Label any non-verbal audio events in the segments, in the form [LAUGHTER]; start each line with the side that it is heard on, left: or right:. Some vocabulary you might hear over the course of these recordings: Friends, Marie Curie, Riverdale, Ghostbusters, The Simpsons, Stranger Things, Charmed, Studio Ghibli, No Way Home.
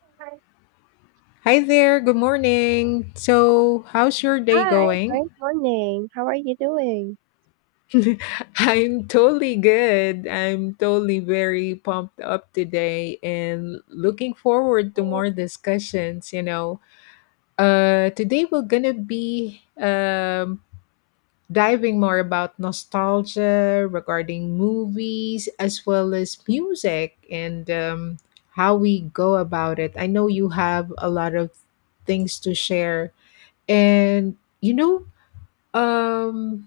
right: Hi,
left: Hi there, good morning. So, how's your day
right: hi,
left: going?
right: great morning. How are you doing?
left: [LAUGHS] I'm totally good. I'm totally very pumped up today and looking forward to more discussions, you know. Today we're going to be diving more about nostalgia regarding movies as well as music and how we go about it. I know you have a lot of things to share and you know Um,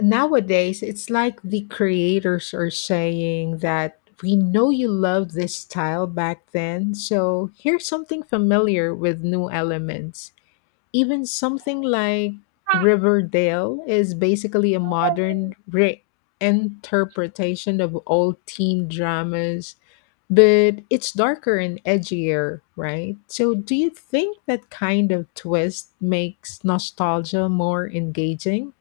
left: nowadays, it's like the creators are saying that we know you loved this style back then, so here's something familiar with new elements. Even something like Riverdale is basically a modern reinterpretation of old teen dramas, but it's darker and edgier, right? So, do you think that kind of twist makes nostalgia more engaging?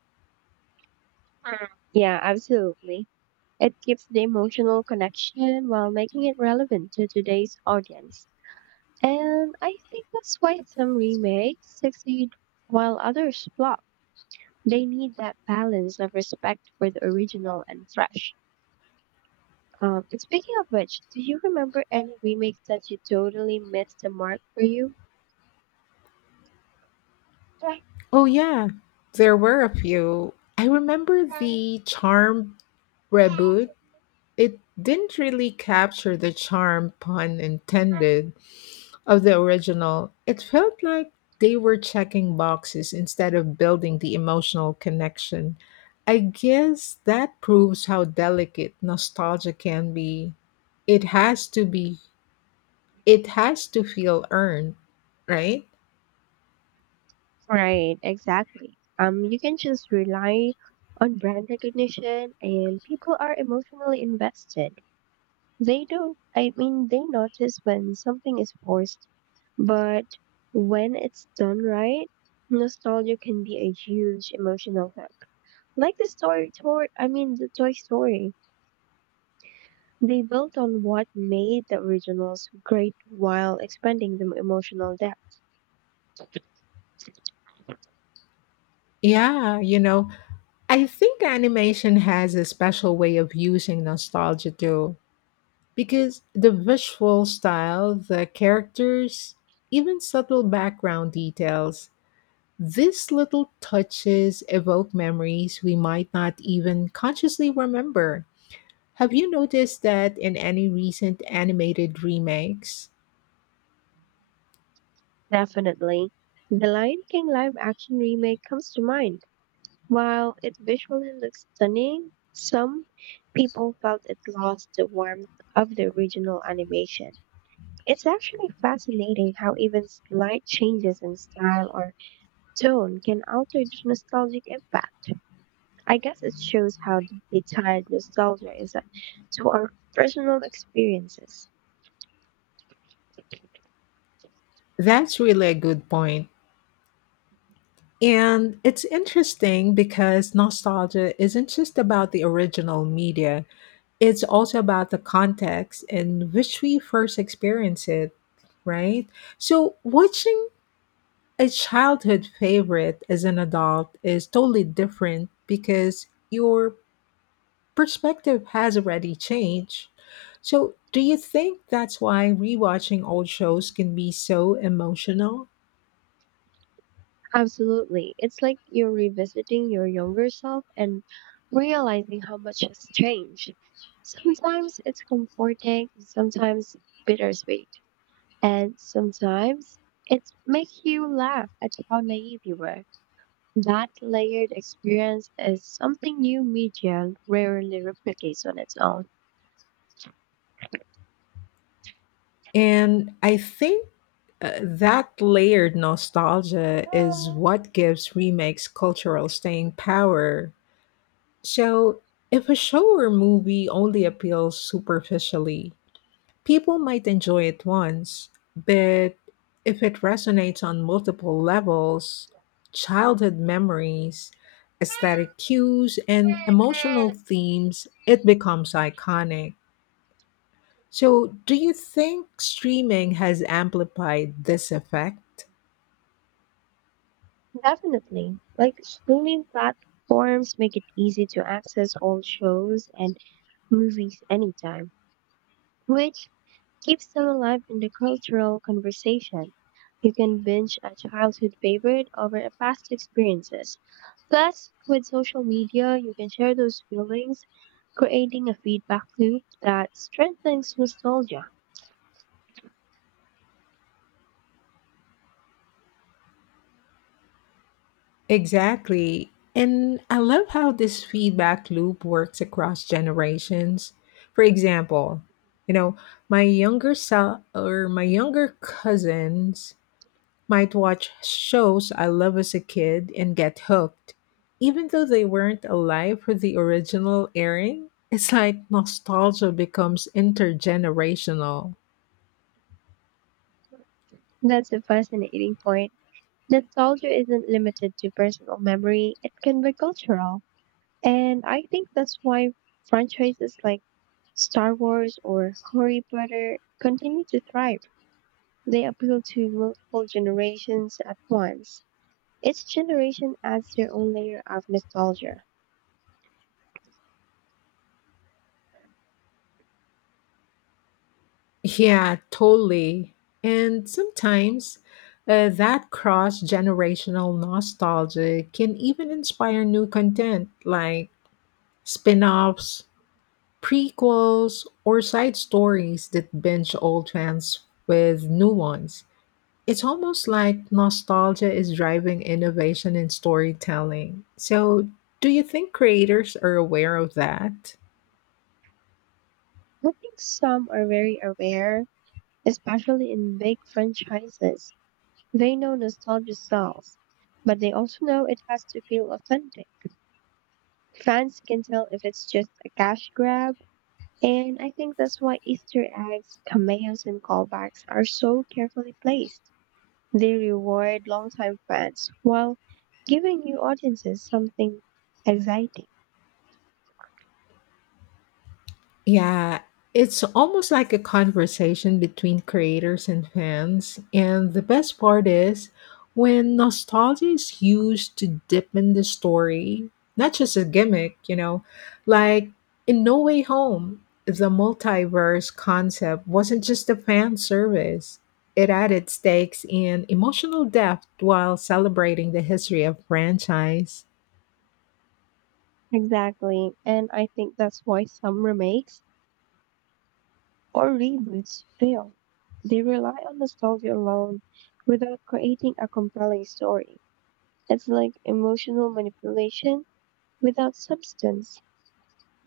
right: Yeah, absolutely. It keeps the emotional connection while making it relevant to today's audience. And I think that's why some remakes succeed while others flop. They need that balance of respect for the original and fresh. And speaking of which, do you remember any remakes that you totally missed the mark for you?
left: Oh yeah, there were a few. I remember the charm reboot. It didn't really capture the charm, pun intended, of the original. It felt like they were checking boxes instead of building the emotional connection. I guess that proves how delicate nostalgia can be. It has to be, it has to feel earned, right?
right: Right, exactly. You can just rely on brand recognition, and people are emotionally invested. They don't, I mean, They notice when something is forced, but when it's done right, nostalgia can be a huge emotional hook. Like the story toy, I mean, the Toy Story. They built on what made the originals great while expanding the emotional depth.
left: Yeah, you know, I think animation has a special way of using nostalgia too, because the visual style, the characters, even subtle background details, these little touches evoke memories we might not even consciously remember. Have you noticed that in any recent animated remakes?
right: Definitely. The Lion King live action remake comes to mind. While it visually looks stunning, some people felt it lost the warmth of the original animation. It's actually fascinating how even slight changes in style or tone can alter the nostalgic impact. I guess it shows how deeply tied nostalgia is to our personal experiences.
left: That's really a good point. And it's interesting because nostalgia isn't just about the original media, it's also about the context in which we first experience it, right? So, watching a childhood favorite as an adult is totally different because your perspective has already changed. So, do you think that's why rewatching old shows can be so emotional?
right: Absolutely. It's like you're revisiting your younger self and realizing how much has changed. Sometimes it's comforting, sometimes bittersweet, and sometimes it makes you laugh at how naive you were. That layered experience is something new media rarely replicates on its own.
left: And I think that layered nostalgia is what gives remakes cultural staying power. So, if a show or movie only appeals superficially, people might enjoy it once, but if it resonates on multiple levels, childhood memories, aesthetic cues, and emotional
right: [LAUGHS]
left: themes, it becomes iconic. So, do you think streaming has amplified this effect?
right: Definitely. Like streaming platforms make it easy to access all shows and movies anytime, which keeps them alive in the cultural conversation. You can binge a childhood favorite over a past experiences. Plus, with social media, you can share those feelings, creating a feedback loop that strengthens nostalgia.
left: Exactly. And I love how this feedback loop works across generations. For example, you know, my younger self or my younger cousins might watch shows I love as a kid and get hooked. Even though they weren't alive for the original airing, it's like nostalgia becomes intergenerational.
right: That's a fascinating point. Nostalgia isn't limited to personal memory, it can be cultural. And I think that's why franchises like Star Wars or Harry Potter continue to thrive. They appeal to multiple generations at once. Each generation adds their own layer of nostalgia.
left: Yeah, totally. And sometimes that cross generational nostalgia can even inspire new content like spin offs, prequels, or side stories that binge old fans with new ones. It's almost like nostalgia is driving innovation in storytelling. So, do you think creators are aware of that?
right: I think some are very aware, especially in big franchises. They know nostalgia sells, but they also know it has to feel authentic. Fans can tell if it's just a cash grab, and I think that's why Easter eggs, cameos, and callbacks are so carefully placed. They reward longtime fans while giving new audiences something exciting.
left: Yeah, it's almost like a conversation between creators and fans. And the best part is when nostalgia is used to deepen the story, not just a gimmick, you know, like in No Way Home, the multiverse concept wasn't just a fan service. It added stakes and emotional depth while celebrating the history of franchise.
right: Exactly, and I think that's why some remakes or reboots fail. They rely on nostalgia alone without creating a compelling story. It's like emotional manipulation without substance.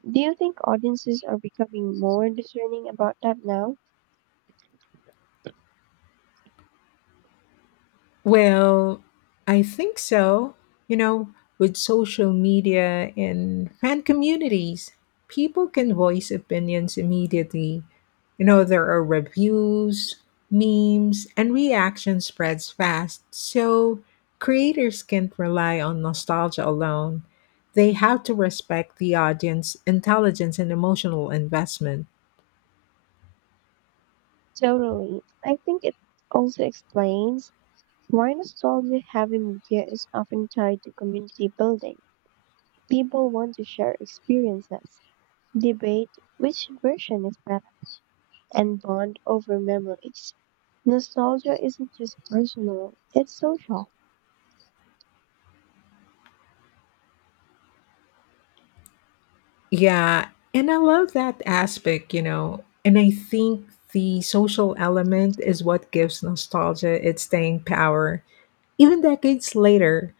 right: Do you think audiences are becoming more discerning about that now?
left: Well, I think so. You know, with social media and fan communities, people can voice opinions immediately. You know, there are reviews, memes, and reaction spreads fast. So creators can't rely on nostalgia alone. They have to respect the audience, intelligence, and emotional investment.
right: Totally. I think it also explains why nostalgia heavy media is often tied to community building. People want to share experiences, debate which version is better, and bond over memories. Nostalgia isn't just personal, it's social.
left: Yeah, and I love that aspect, you know. And I think the social element is what gives nostalgia its staying power. Even decades later,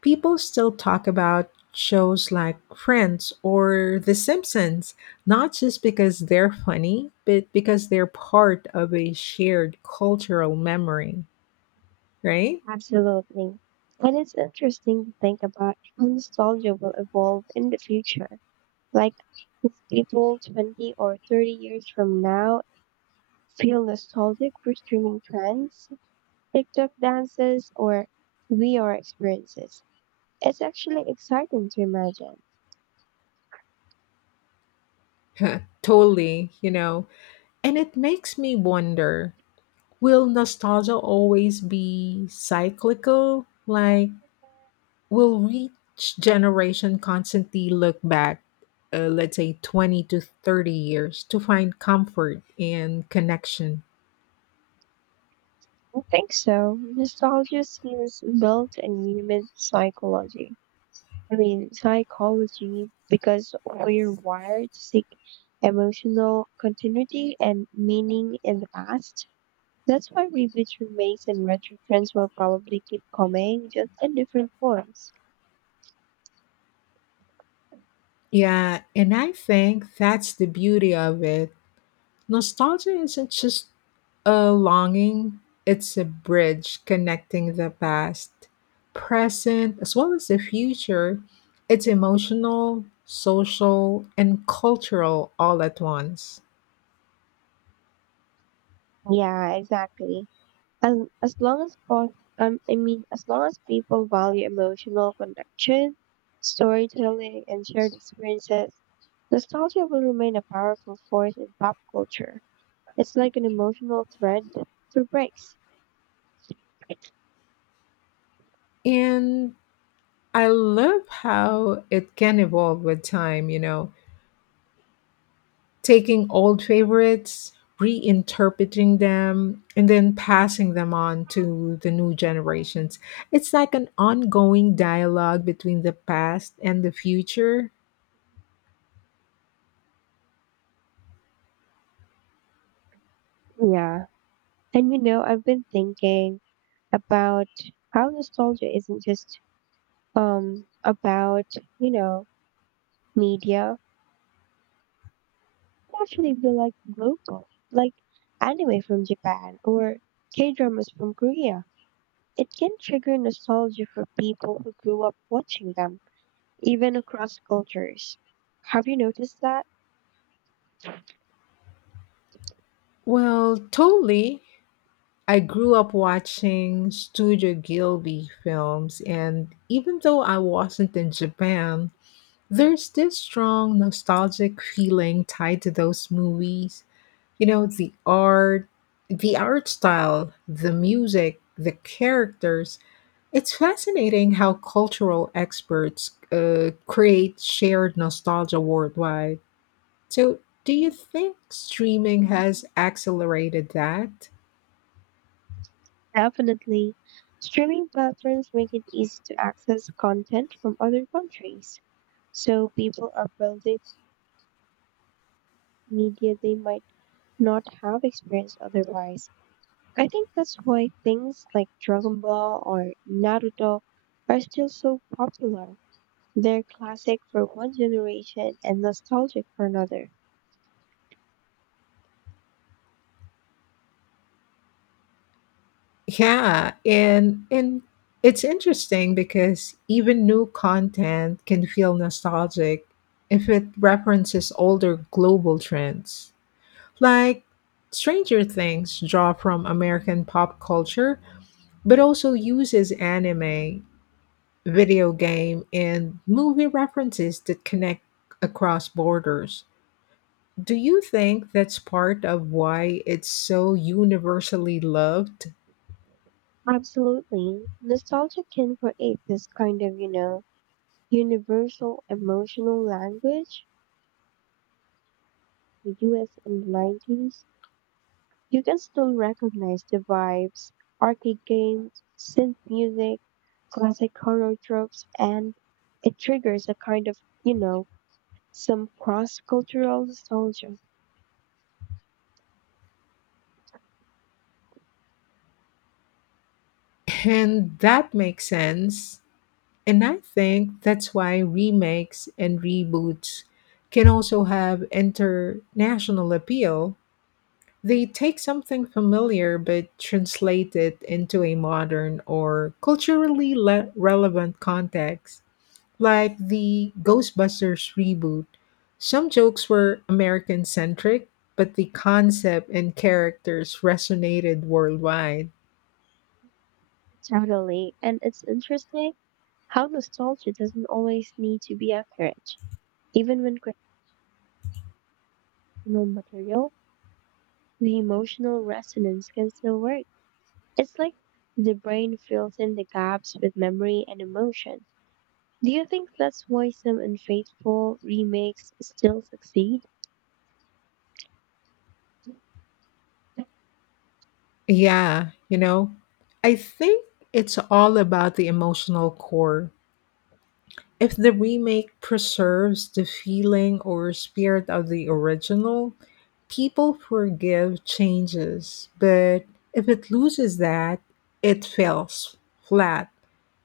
left: people still talk about shows like Friends or The Simpsons, not just because they're funny, but because they're part of a shared cultural memory, right?
right: Absolutely. And it's interesting to think about how nostalgia will evolve in the future. Like, if people 20 or 30 years from now feel nostalgic for streaming trends, TikTok dances or VR experiences. It's actually exciting to imagine.
left: [LAUGHS] Totally, you know. And it makes me wonder, will nostalgia always be cyclical? Like, will each generation constantly look back, let's say 20 to 30 years, to find comfort and connection?
right: I think so. Nostalgia seems built in human psychology, because we're wired to seek emotional continuity and meaning in the past. That's why reboots, remakes, and retro trends will probably keep coming, just in different forms.
left: Yeah, and I think that's the beauty of it. Nostalgia isn't just a longing, it's a bridge connecting the past, present, as well as the future. It's emotional, social, and cultural all at once.
right: Yeah, exactly. As, as long as pos- I mean, as long as people value emotional connection, storytelling, and shared experiences, nostalgia will remain a powerful force in pop culture. It's like an emotional thread through breaks.
left: And I love how it can evolve with time, you know, taking old favorites, reinterpreting them, and then passing them on to the new generations. It's like an ongoing dialogue between the past and the future.
right: Yeah. And you know, I've been thinking about how nostalgia isn't just about, you know, media. It actually be like global, like anime from Japan or K dramas from Korea. It can trigger nostalgia for people who grew up watching them, even across cultures. Have you noticed that?
left: Well, totally. I grew up watching Studio Gilby films, and even though I wasn't in Japan, there's this strong nostalgic feeling tied to those movies. You know, the art, style, the music, the characters. It's fascinating how cultural experts create shared nostalgia worldwide. So, do you think streaming has accelerated that?
right: Definitely. Streaming platforms make it easy to access content from other countries, so people are building media they might not have experienced otherwise. I think that's why things like Dragon Ball or Naruto are still so popular. They're classic for one generation and nostalgic for another.
left: Yeah, and it's interesting because even new content can feel nostalgic if it references older global trends. Like Stranger Things draw from American pop culture, but also uses anime, video game, and movie references that connect across borders. Do you think that's part of why it's so universally loved?
right: Absolutely. Nostalgia can create this kind of, you know, universal emotional language. The US in the 90s, you can still recognize the vibes, arcade games, synth music, classic horror tropes, and it triggers a kind of, you know, some cross cultural nostalgia.
left: And that makes sense. And I think that's why remakes and reboots can also have international appeal. They take something familiar but translate it into a modern or culturally relevant context, like the Ghostbusters reboot. Some jokes were American centric, but the concept and characters resonated worldwide.
right: Totally. And it's interesting how nostalgia doesn't always need to be accurate, even when creating new material. The emotional resonance can still work. It's like the brain fills in the gaps with memory and emotion. Do you think that's why some unfaithful remakes still succeed?
left: Yeah, you know, I think it's all about the emotional core. If the remake preserves the feeling or spirit of the original, people forgive changes, but if it loses that, it falls flat.